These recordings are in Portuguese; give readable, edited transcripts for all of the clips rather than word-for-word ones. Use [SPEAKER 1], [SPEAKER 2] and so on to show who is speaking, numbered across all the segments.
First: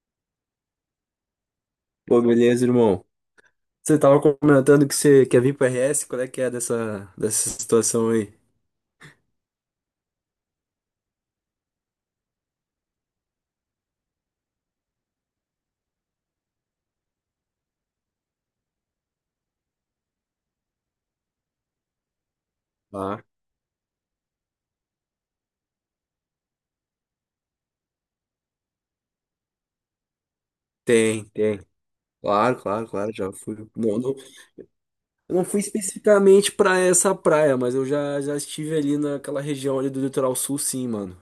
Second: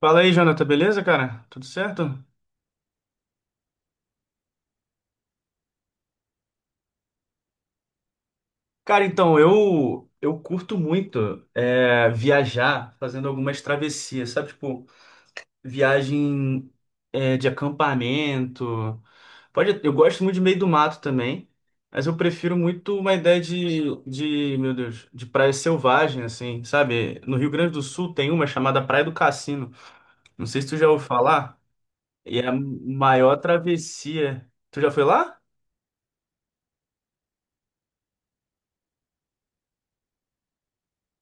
[SPEAKER 1] Fala aí, Jonathan, beleza, cara? Tudo
[SPEAKER 2] Pô,
[SPEAKER 1] certo?
[SPEAKER 2] beleza, irmão. Você tava comentando que você quer vir pro RS, qual é que é dessa situação aí?
[SPEAKER 1] Cara, então, eu curto muito viajar fazendo algumas travessias, sabe? Tipo, viagem de acampamento. Pode, eu gosto muito de meio do mato também, mas eu prefiro muito uma
[SPEAKER 2] Ah,
[SPEAKER 1] ideia meu Deus, de praia selvagem, assim, sabe? No Rio Grande do Sul tem uma chamada Praia do Cassino. Não sei se tu já ouviu
[SPEAKER 2] tem,
[SPEAKER 1] falar,
[SPEAKER 2] tem.
[SPEAKER 1] e é a
[SPEAKER 2] Claro, claro, claro, já
[SPEAKER 1] maior
[SPEAKER 2] fui. Não, não,
[SPEAKER 1] travessia. Tu já foi
[SPEAKER 2] eu
[SPEAKER 1] lá?
[SPEAKER 2] não fui especificamente pra essa praia, mas eu já estive ali naquela região ali do litoral sul, sim, mano.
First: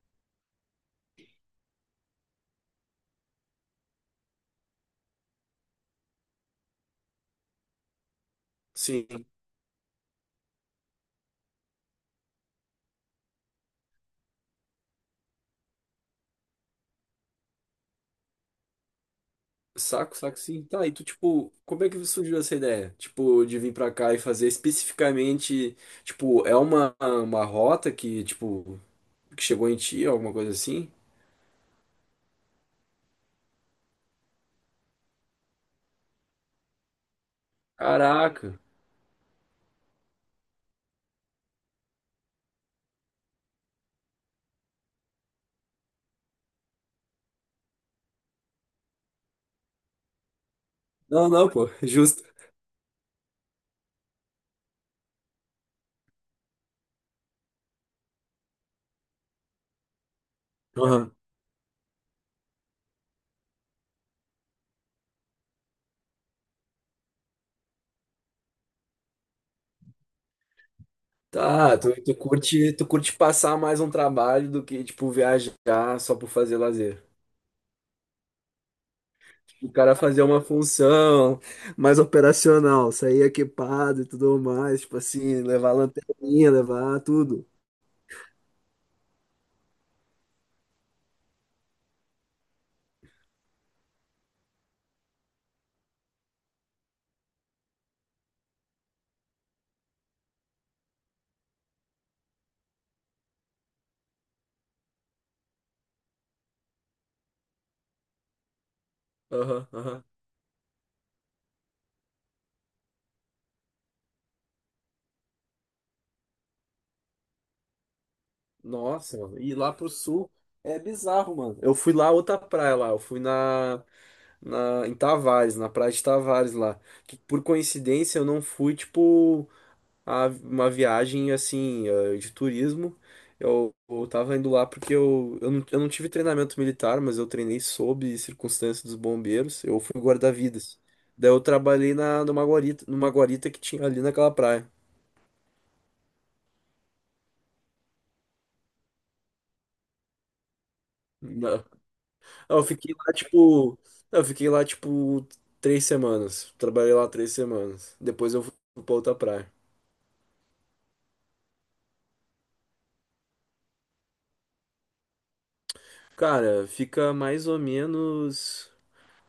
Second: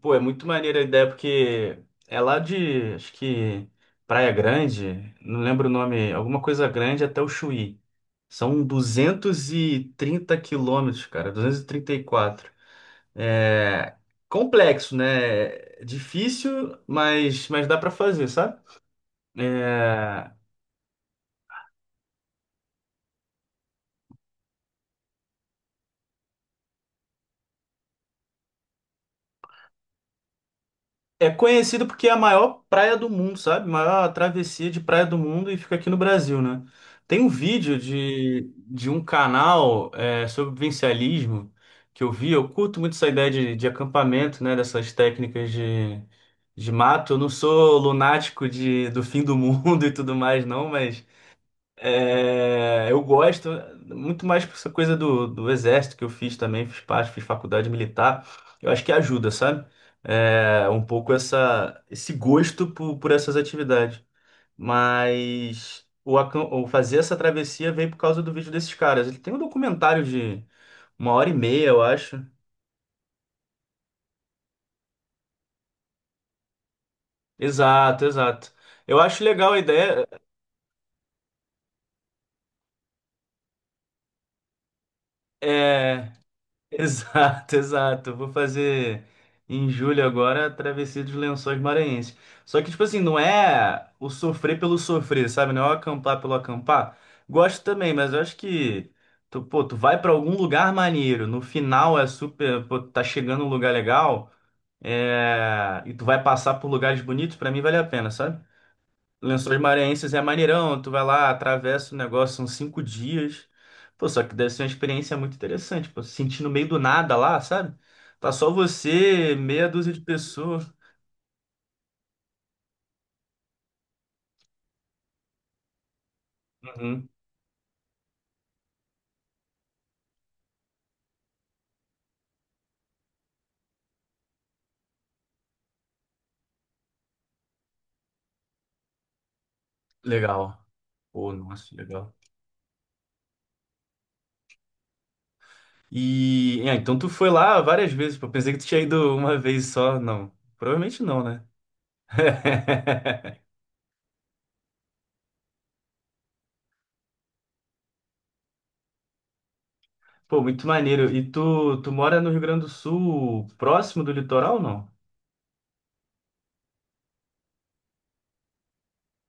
[SPEAKER 1] Pô, é muito maneira a ideia, porque é lá de, acho que, Praia Grande, não lembro o nome, alguma coisa grande até o Chuí. São
[SPEAKER 2] Sim,
[SPEAKER 1] 230 quilômetros, cara, duzentos e trinta e quatro. É complexo, né? É difícil, mas dá pra fazer, sabe?
[SPEAKER 2] saco,
[SPEAKER 1] É,
[SPEAKER 2] saco, sim. Tá, e tu, tipo, como é que surgiu essa ideia? Tipo, de vir pra cá e fazer especificamente, tipo, é uma rota que, tipo, que chegou em ti, alguma coisa assim?
[SPEAKER 1] É conhecido porque é a maior praia do mundo, sabe? Maior travessia de praia do mundo e fica aqui no Brasil, né? Tem um vídeo de,
[SPEAKER 2] Caraca.
[SPEAKER 1] de um canal sobre vivencialismo que eu vi. Eu curto muito essa ideia de acampamento, né? Dessas técnicas de mato. Eu não sou lunático de, do fim do mundo e tudo mais, não, mas
[SPEAKER 2] Não, não, pô, justo.
[SPEAKER 1] eu gosto muito mais por essa coisa do exército que eu fiz também, fiz parte, fiz faculdade militar. Eu acho que ajuda, sabe? É, um pouco
[SPEAKER 2] Aham.
[SPEAKER 1] essa, esse gosto por essas atividades. Mas o fazer essa travessia veio por causa do vídeo desses caras. Ele tem um documentário de uma hora e meia,
[SPEAKER 2] Tá,
[SPEAKER 1] eu
[SPEAKER 2] tu, tu
[SPEAKER 1] acho.
[SPEAKER 2] curte, tu curte passar mais um trabalho do que, tipo, viajar só por fazer lazer.
[SPEAKER 1] Exato, exato. Eu acho legal a
[SPEAKER 2] Tipo, o cara
[SPEAKER 1] ideia.
[SPEAKER 2] fazer uma função mais operacional, sair equipado e tudo mais, tipo assim, levar
[SPEAKER 1] é,
[SPEAKER 2] lanterninha, levar tudo.
[SPEAKER 1] Exato, exato. Vou fazer em julho agora a travessia dos Lençóis Maranhenses. Só que, tipo assim, não é o sofrer pelo sofrer, sabe? Não é o acampar pelo acampar. Gosto também, mas eu acho que tu, pô, tu vai pra algum lugar maneiro. No final é super, pô, tá chegando um lugar legal, e tu vai passar por lugares bonitos, pra mim vale a pena, sabe? Lençóis
[SPEAKER 2] Aham, aham.
[SPEAKER 1] Maranhenses é maneirão, tu vai lá, atravessa o negócio, são cinco dias. Pô, só que deve ser uma experiência muito interessante, pô, se sentir no meio do nada lá, sabe? Tá só
[SPEAKER 2] Nossa,
[SPEAKER 1] você,
[SPEAKER 2] mano. E
[SPEAKER 1] meia
[SPEAKER 2] lá pro
[SPEAKER 1] dúzia de
[SPEAKER 2] sul
[SPEAKER 1] pessoas.
[SPEAKER 2] é bizarro, mano. Eu fui lá outra praia lá, eu fui na, em Tavares, na praia de Tavares lá,
[SPEAKER 1] Uhum,
[SPEAKER 2] que por coincidência eu não fui, tipo, uma viagem assim de turismo. Eu tava indo lá porque eu, não, eu não tive treinamento militar, mas eu treinei sob circunstância dos bombeiros. Eu fui
[SPEAKER 1] legal.
[SPEAKER 2] guarda-vidas. Daí
[SPEAKER 1] Pô,
[SPEAKER 2] eu
[SPEAKER 1] nossa,
[SPEAKER 2] trabalhei
[SPEAKER 1] legal.
[SPEAKER 2] numa guarita que tinha ali naquela praia.
[SPEAKER 1] E, é, então tu foi lá várias vezes, pô, pensei que tu tinha ido uma vez só, não. Provavelmente não, né?
[SPEAKER 2] Não. Eu fiquei lá tipo. Eu fiquei lá tipo 3 semanas. Trabalhei lá 3 semanas. Depois eu fui pra outra praia.
[SPEAKER 1] Pô, muito maneiro. E tu, tu mora no Rio Grande do Sul, próximo do litoral, ou não?
[SPEAKER 2] Cara, fica mais ou menos.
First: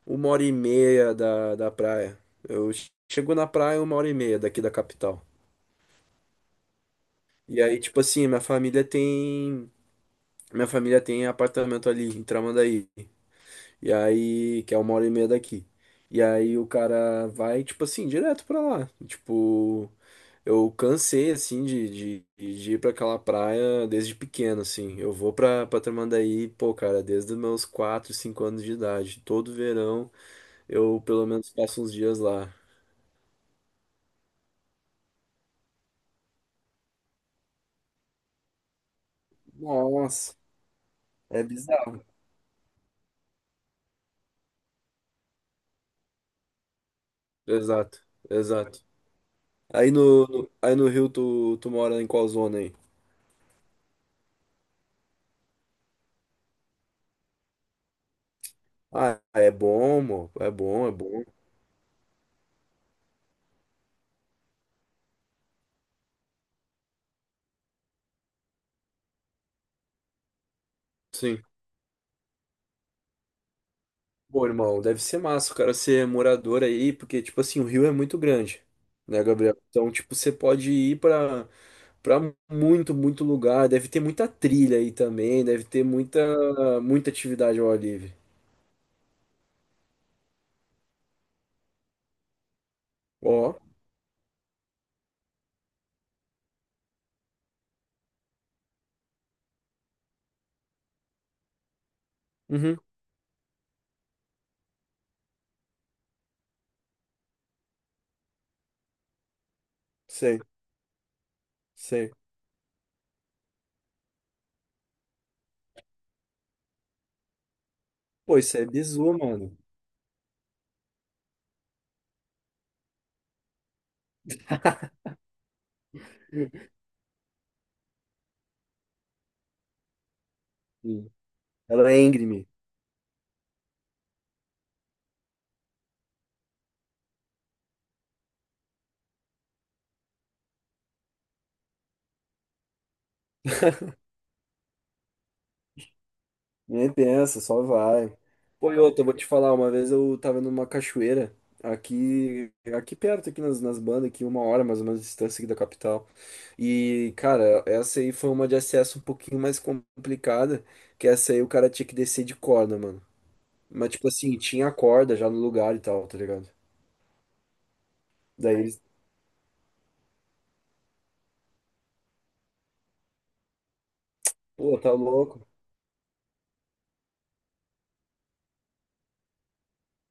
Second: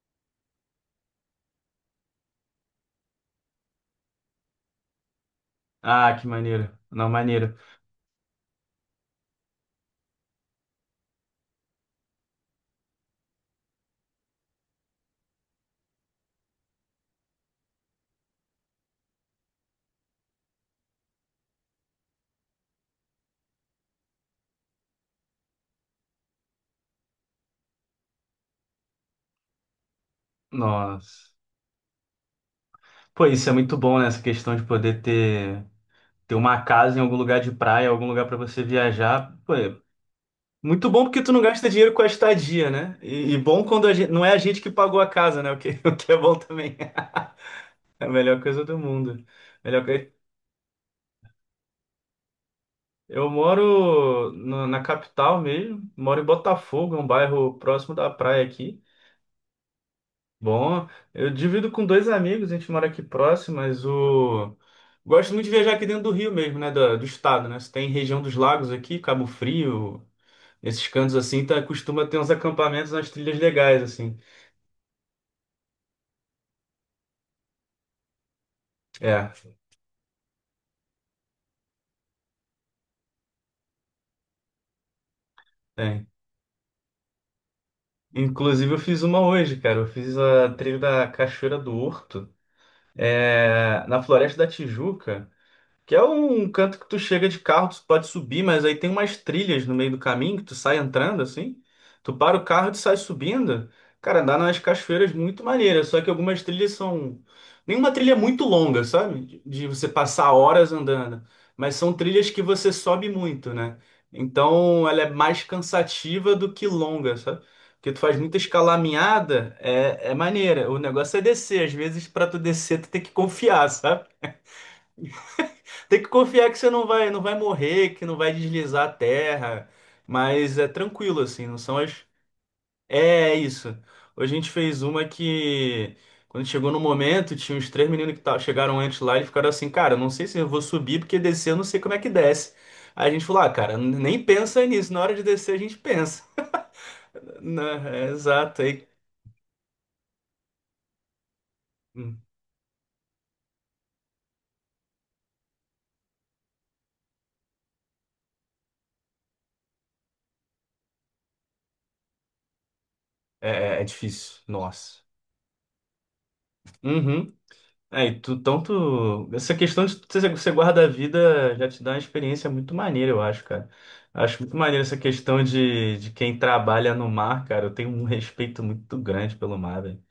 [SPEAKER 2] uma hora e meia da praia. Eu chego na praia uma hora e meia daqui da capital.
[SPEAKER 1] Ah, que maneiro. Não, maneiro.
[SPEAKER 2] E aí, tipo assim, minha família tem apartamento ali em Tramandaí. E aí, que é uma hora e meia daqui. E aí o cara vai, tipo assim, direto pra lá. Tipo, eu cansei, assim, de ir pra aquela praia desde pequeno, assim. Eu vou pra Tramandaí, pô, cara, desde os meus 4 5 anos de idade. Todo verão eu, pelo
[SPEAKER 1] Nossa.
[SPEAKER 2] menos, passo uns dias lá.
[SPEAKER 1] Pô, isso é muito bom, né? Essa questão de poder ter, ter uma casa em algum lugar de praia, algum lugar pra você viajar. Pô, é
[SPEAKER 2] Nossa,
[SPEAKER 1] muito bom porque tu não
[SPEAKER 2] é
[SPEAKER 1] gasta dinheiro com
[SPEAKER 2] bizarro.
[SPEAKER 1] a estadia, né? E bom quando a gente, não é a gente que pagou a casa, né? O que, o que é bom também.
[SPEAKER 2] Exato,
[SPEAKER 1] É a melhor coisa do
[SPEAKER 2] exato.
[SPEAKER 1] mundo. Melhor
[SPEAKER 2] Aí
[SPEAKER 1] coisa.
[SPEAKER 2] no Rio tu mora em qual zona aí?
[SPEAKER 1] Eu moro na capital mesmo, moro em Botafogo, é um bairro próximo da praia aqui.
[SPEAKER 2] Ah, é bom, é
[SPEAKER 1] Bom,
[SPEAKER 2] bom, é bom.
[SPEAKER 1] eu divido com dois amigos, a gente mora aqui próximo, mas o. Gosto muito de viajar aqui dentro do Rio mesmo, né? Do estado, né? Você tem região dos lagos aqui, Cabo Frio, esses cantos
[SPEAKER 2] Sim.
[SPEAKER 1] assim, tá, costuma ter uns acampamentos nas trilhas legais, assim.
[SPEAKER 2] Pô, irmão, deve ser massa o cara ser morador aí, porque, tipo assim, o Rio é muito grande, né,
[SPEAKER 1] É,
[SPEAKER 2] Gabriel? Então, tipo, você pode ir pra muito, muito lugar. Deve ter muita trilha aí também, deve ter
[SPEAKER 1] tem.
[SPEAKER 2] muita, muita atividade ao ar livre.
[SPEAKER 1] Inclusive eu fiz uma hoje, cara. Eu fiz a trilha da Cachoeira do Horto,
[SPEAKER 2] Ó,
[SPEAKER 1] na Floresta da Tijuca. Que é um canto que tu chega de carro, tu pode subir, mas aí tem umas trilhas no meio do caminho que tu sai entrando assim. Tu para o carro e tu
[SPEAKER 2] uhum,
[SPEAKER 1] sai subindo. Cara, andar nas cachoeiras muito maneira, só que algumas trilhas são. Nenhuma trilha é muito longa, sabe? De você passar
[SPEAKER 2] sei,
[SPEAKER 1] horas andando. Mas são
[SPEAKER 2] sei.
[SPEAKER 1] trilhas que você sobe muito, né? Então ela é mais cansativa do que longa, sabe? Porque tu faz muita
[SPEAKER 2] Pô, isso é bizu,
[SPEAKER 1] escalaminhada,
[SPEAKER 2] mano.
[SPEAKER 1] é, é maneira. O negócio é descer. Às vezes, para tu descer, tu tem que confiar, sabe? Tem que confiar que você não vai, não vai morrer, que não vai deslizar a terra, mas é
[SPEAKER 2] Sim.
[SPEAKER 1] tranquilo assim, não são
[SPEAKER 2] Ela é
[SPEAKER 1] as.
[SPEAKER 2] íngreme.
[SPEAKER 1] É é isso. Hoje a gente fez uma que quando chegou no momento, tinha uns três meninos que chegaram antes lá e ficaram assim, cara, não sei se eu vou subir porque descer eu não sei como é que desce. Aí a gente falou, ah, cara, nem pensa nisso, na hora de descer a gente pensa.
[SPEAKER 2] Nem pensa, só
[SPEAKER 1] Não, é
[SPEAKER 2] vai.
[SPEAKER 1] exato,
[SPEAKER 2] Pô, e
[SPEAKER 1] aí
[SPEAKER 2] outra, eu vou te falar, uma vez eu tava numa cachoeira,
[SPEAKER 1] hum,
[SPEAKER 2] aqui, aqui perto, aqui nas bandas, aqui uma hora mais ou menos de distância aqui da capital. E, cara, essa aí foi uma de acesso um pouquinho mais complicada, que essa aí o cara tinha que descer de corda, mano.
[SPEAKER 1] é, é
[SPEAKER 2] Mas, tipo assim,
[SPEAKER 1] difícil,
[SPEAKER 2] tinha a
[SPEAKER 1] nossa.
[SPEAKER 2] corda já no lugar e tal, tá ligado?
[SPEAKER 1] Uhum. É, e tu,
[SPEAKER 2] Daí eles,
[SPEAKER 1] tanto. Essa questão de você guarda a vida já te dá uma experiência muito maneira, eu acho, cara. Acho muito
[SPEAKER 2] pô,
[SPEAKER 1] maneiro
[SPEAKER 2] tá
[SPEAKER 1] essa questão
[SPEAKER 2] louco.
[SPEAKER 1] de quem trabalha no mar, cara. Eu tenho um respeito muito grande pelo mar, velho.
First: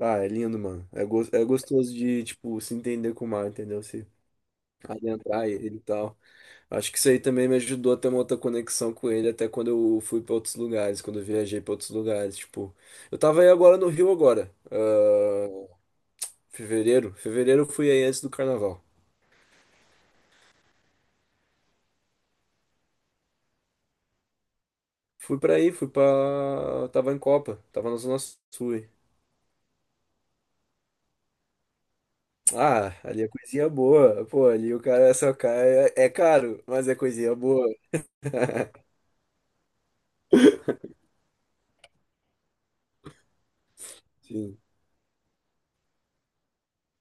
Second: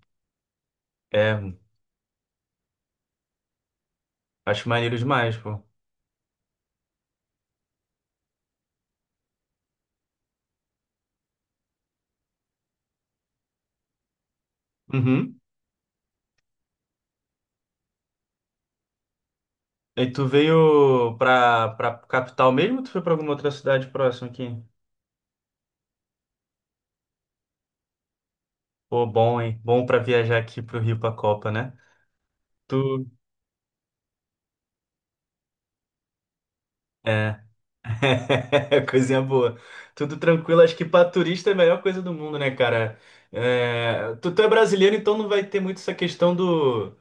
[SPEAKER 2] Ah, é lindo, mano. É, é
[SPEAKER 1] É,
[SPEAKER 2] gostoso de, tipo, se entender com o mar, entendeu? Se
[SPEAKER 1] acho maneiro demais,
[SPEAKER 2] adentrar
[SPEAKER 1] pô.
[SPEAKER 2] ele e tal. Acho que isso aí também me ajudou a ter uma outra conexão com ele, até quando eu fui para outros lugares, quando eu viajei para outros lugares, tipo, eu tava aí agora no Rio agora,
[SPEAKER 1] Uhum.
[SPEAKER 2] fevereiro eu fui aí antes do carnaval.
[SPEAKER 1] E tu veio pra capital mesmo ou tu foi pra alguma outra cidade próxima aqui?
[SPEAKER 2] Fui pra aí, fui pra. Tava em Copa, tava na Zona Sul aí.
[SPEAKER 1] Pô, bom, hein? Bom pra viajar aqui pro Rio pra Copa, né?
[SPEAKER 2] Ah,
[SPEAKER 1] Tu.
[SPEAKER 2] ali é coisinha boa, pô, ali o cara é só cai, é caro, mas é coisinha
[SPEAKER 1] É.
[SPEAKER 2] boa.
[SPEAKER 1] Coisinha boa. Tudo tranquilo. Acho que pra turista é a melhor coisa do mundo, né, cara? É, tu é
[SPEAKER 2] Sim.
[SPEAKER 1] brasileiro, então não vai ter muito essa questão do,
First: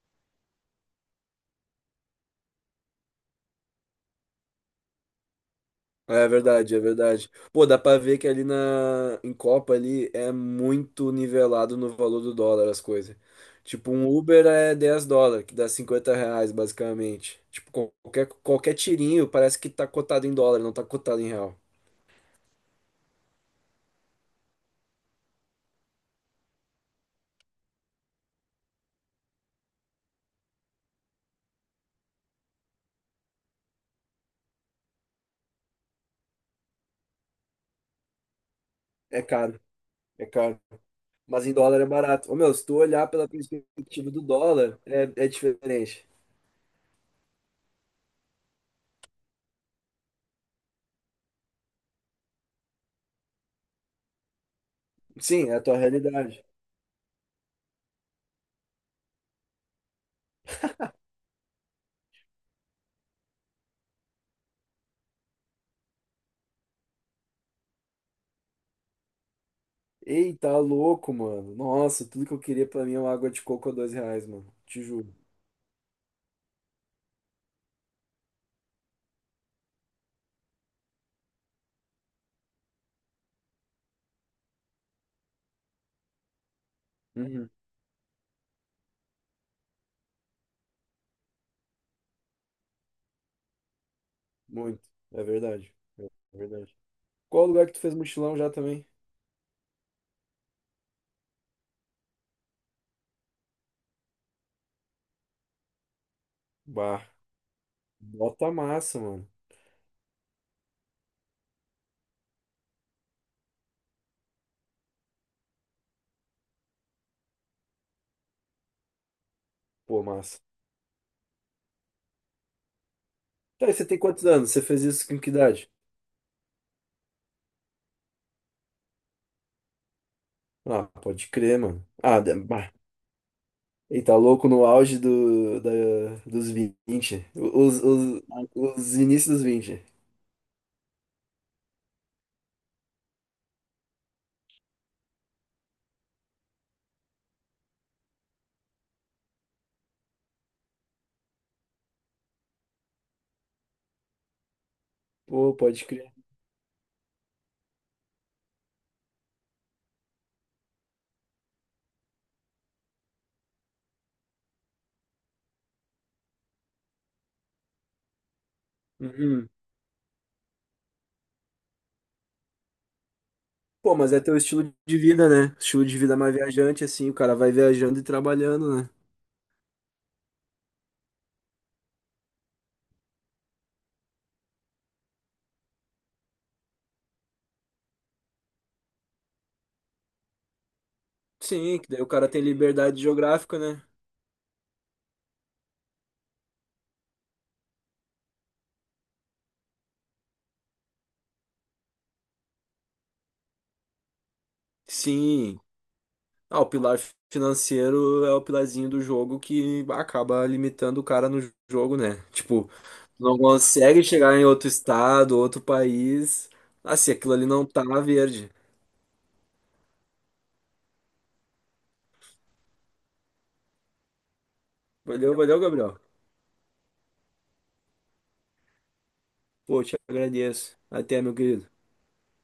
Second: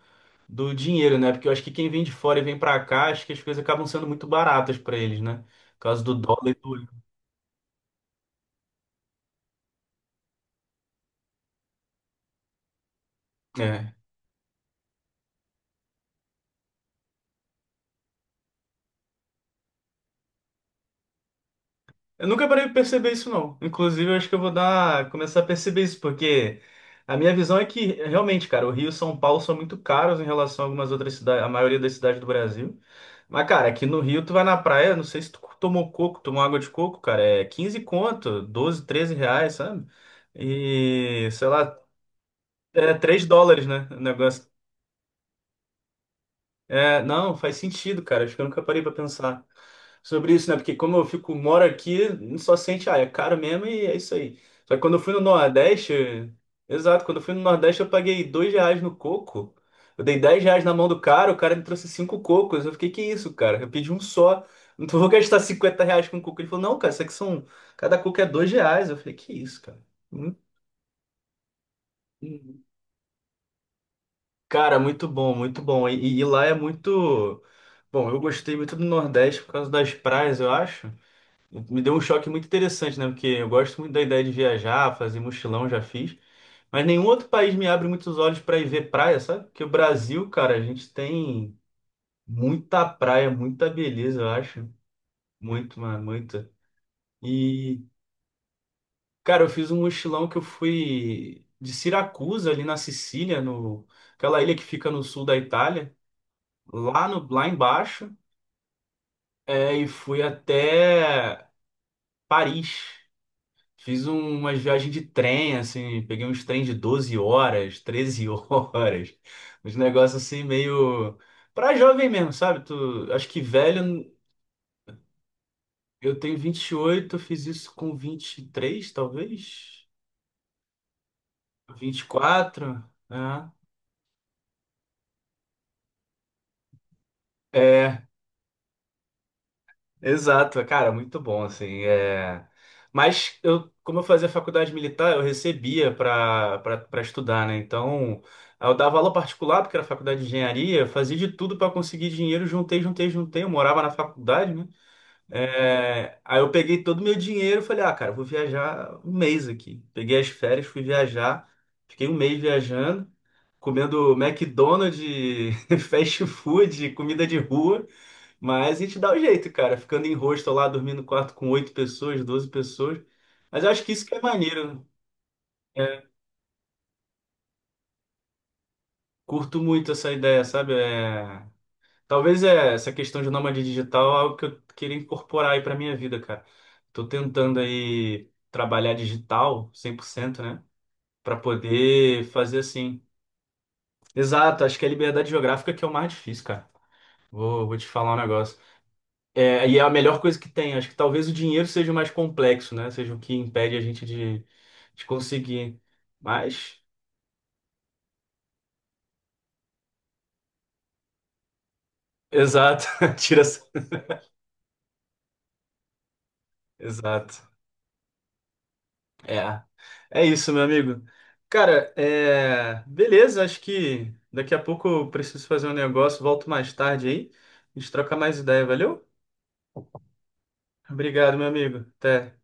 [SPEAKER 1] do dinheiro, né? Porque eu acho que quem vem de fora e vem pra, cá, acho que as coisas acabam sendo muito baratas pra eles, né? Por causa do
[SPEAKER 2] É
[SPEAKER 1] dólar e
[SPEAKER 2] verdade, é
[SPEAKER 1] do...
[SPEAKER 2] verdade. Pô, dá pra ver que ali na em Copa ali é muito nivelado no valor do dólar as coisas. Tipo, um Uber é US$ 10, que dá R$ 50 basicamente. Tipo, qualquer tirinho parece que tá cotado em dólar, não tá cotado em real.
[SPEAKER 1] Eu nunca parei de perceber isso, não. Inclusive, eu acho que eu vou dar, começar a perceber isso, porque a minha visão é que, realmente, cara, o Rio e São Paulo são muito caros em relação a algumas outras cidades, a maioria das cidades do Brasil. Mas, cara, aqui no Rio, tu vai na praia, não sei se tu tomou coco, tomou água de coco, cara, é 15 conto, 12 13
[SPEAKER 2] É
[SPEAKER 1] reais,
[SPEAKER 2] caro,
[SPEAKER 1] sabe?
[SPEAKER 2] é caro.
[SPEAKER 1] E,
[SPEAKER 2] Mas
[SPEAKER 1] sei
[SPEAKER 2] em
[SPEAKER 1] lá,
[SPEAKER 2] dólar é barato. Ô, meu, se tu
[SPEAKER 1] é
[SPEAKER 2] olhar
[SPEAKER 1] 3
[SPEAKER 2] pela
[SPEAKER 1] dólares, né? O
[SPEAKER 2] perspectiva do
[SPEAKER 1] negócio
[SPEAKER 2] dólar, é diferente.
[SPEAKER 1] é, não, faz sentido, cara. Acho que eu nunca parei pra pensar sobre isso, né? Porque como eu fico, moro aqui, só sente, ah, é caro mesmo e é isso aí. Só que quando eu fui no
[SPEAKER 2] Sim, é a tua
[SPEAKER 1] Nordeste,
[SPEAKER 2] realidade.
[SPEAKER 1] exato, quando eu fui no Nordeste eu paguei R$ 2 no coco. Eu dei R$ 10 na mão do cara, o cara me trouxe cinco cocos. Eu fiquei, que isso, cara? Eu pedi um só. Não vou gastar R$ 50 com coco. Ele falou, não, cara, isso aqui são. Cada coco é R$ 2. Eu falei, que isso, cara?
[SPEAKER 2] Eita, louco, mano. Nossa, tudo que eu
[SPEAKER 1] Hum.
[SPEAKER 2] queria pra mim é uma água de coco a R$ 2, mano.
[SPEAKER 1] Cara,
[SPEAKER 2] Te
[SPEAKER 1] muito
[SPEAKER 2] juro.
[SPEAKER 1] bom, muito bom. E lá é muito. Bom, eu gostei muito do Nordeste por causa das praias, eu acho. Me deu um choque muito interessante, né? Porque eu gosto muito da ideia de viajar, fazer mochilão, já fiz. Mas nenhum outro
[SPEAKER 2] Uhum.
[SPEAKER 1] país me abre muitos olhos para ir ver praia, sabe? Porque o Brasil, cara, a gente tem muita praia, muita beleza, eu acho.
[SPEAKER 2] Muito. É verdade.
[SPEAKER 1] Muito, mano,
[SPEAKER 2] É
[SPEAKER 1] muita.
[SPEAKER 2] verdade. Qual lugar que tu
[SPEAKER 1] E,
[SPEAKER 2] fez mochilão já também?
[SPEAKER 1] cara, eu fiz um mochilão que eu fui de Siracusa, ali na Sicília, no... aquela ilha que fica no sul da Itália
[SPEAKER 2] Bah.
[SPEAKER 1] lá no lá embaixo.
[SPEAKER 2] Bota massa, mano.
[SPEAKER 1] É, e fui até Paris. Fiz umas viagens de trem, assim, peguei uns trens de 12 horas, 13 horas, uns
[SPEAKER 2] Pô,
[SPEAKER 1] negócios
[SPEAKER 2] massa.
[SPEAKER 1] assim meio pra jovem mesmo, sabe? Tu, acho que
[SPEAKER 2] Tá, e você tem
[SPEAKER 1] velho,
[SPEAKER 2] quantos anos? Você fez isso com que idade?
[SPEAKER 1] eu tenho 28 eu fiz isso com 23 talvez,
[SPEAKER 2] Ah, pode crer, mano.
[SPEAKER 1] vinte e
[SPEAKER 2] Ah, bah.
[SPEAKER 1] quatro né?
[SPEAKER 2] Ele tá louco no auge dos vinte. Os,
[SPEAKER 1] É,
[SPEAKER 2] os, os inícios dos vinte.
[SPEAKER 1] exato, cara, muito bom, assim, é... Mas eu, como eu fazia faculdade militar, eu recebia para estudar, né? Então, eu dava aula particular, porque era faculdade de engenharia, fazia de tudo para conseguir dinheiro, juntei, juntei, juntei, eu morava na faculdade, né?
[SPEAKER 2] Pô, pode crer.
[SPEAKER 1] É, aí eu peguei todo o meu dinheiro e falei, ah, cara, eu vou viajar um mês aqui. Peguei as férias, fui viajar, fiquei um mês viajando, comendo McDonald's, fast food, comida de rua, mas a gente dá o
[SPEAKER 2] Uhum.
[SPEAKER 1] jeito, cara. Ficando em hostel lá, dormindo no quarto com oito pessoas, 12 pessoas. Mas eu acho que
[SPEAKER 2] Pô,
[SPEAKER 1] isso
[SPEAKER 2] mas
[SPEAKER 1] que
[SPEAKER 2] é
[SPEAKER 1] é
[SPEAKER 2] teu estilo
[SPEAKER 1] maneiro.
[SPEAKER 2] de vida, né? Estilo de
[SPEAKER 1] Né?
[SPEAKER 2] vida mais viajante, assim. O cara vai viajando e trabalhando, né?
[SPEAKER 1] Curto muito essa ideia, sabe? É... Talvez é, essa questão de nômade digital é algo que eu queria incorporar aí pra minha vida, cara. Tô tentando aí trabalhar digital 100%, né? Pra
[SPEAKER 2] Sim, que daí o
[SPEAKER 1] poder
[SPEAKER 2] cara tem
[SPEAKER 1] fazer
[SPEAKER 2] liberdade
[SPEAKER 1] assim.
[SPEAKER 2] geográfica, né?
[SPEAKER 1] Exato, acho que é a liberdade geográfica que é o mais difícil, cara. Vou te falar um negócio. É, e é a melhor coisa que tem. Acho que talvez o dinheiro seja o mais complexo, né? Seja o que impede a gente de
[SPEAKER 2] Sim.
[SPEAKER 1] conseguir.
[SPEAKER 2] Ah, o
[SPEAKER 1] Mas,
[SPEAKER 2] pilar financeiro é o pilarzinho do jogo que acaba limitando o cara no jogo, né? Tipo,
[SPEAKER 1] exato,
[SPEAKER 2] não
[SPEAKER 1] tira. Essa-
[SPEAKER 2] consegue chegar em outro estado, outro país. Ah, se aquilo
[SPEAKER 1] Exato.
[SPEAKER 2] ali não tá verde.
[SPEAKER 1] É. É isso, meu amigo. Cara, é... beleza, acho que daqui a pouco eu
[SPEAKER 2] Valeu,
[SPEAKER 1] preciso
[SPEAKER 2] valeu,
[SPEAKER 1] fazer um
[SPEAKER 2] Gabriel.
[SPEAKER 1] negócio, volto mais tarde aí. A gente troca mais ideia, valeu?
[SPEAKER 2] Pô, te agradeço. Até, meu
[SPEAKER 1] Obrigado, meu
[SPEAKER 2] querido.
[SPEAKER 1] amigo. Até.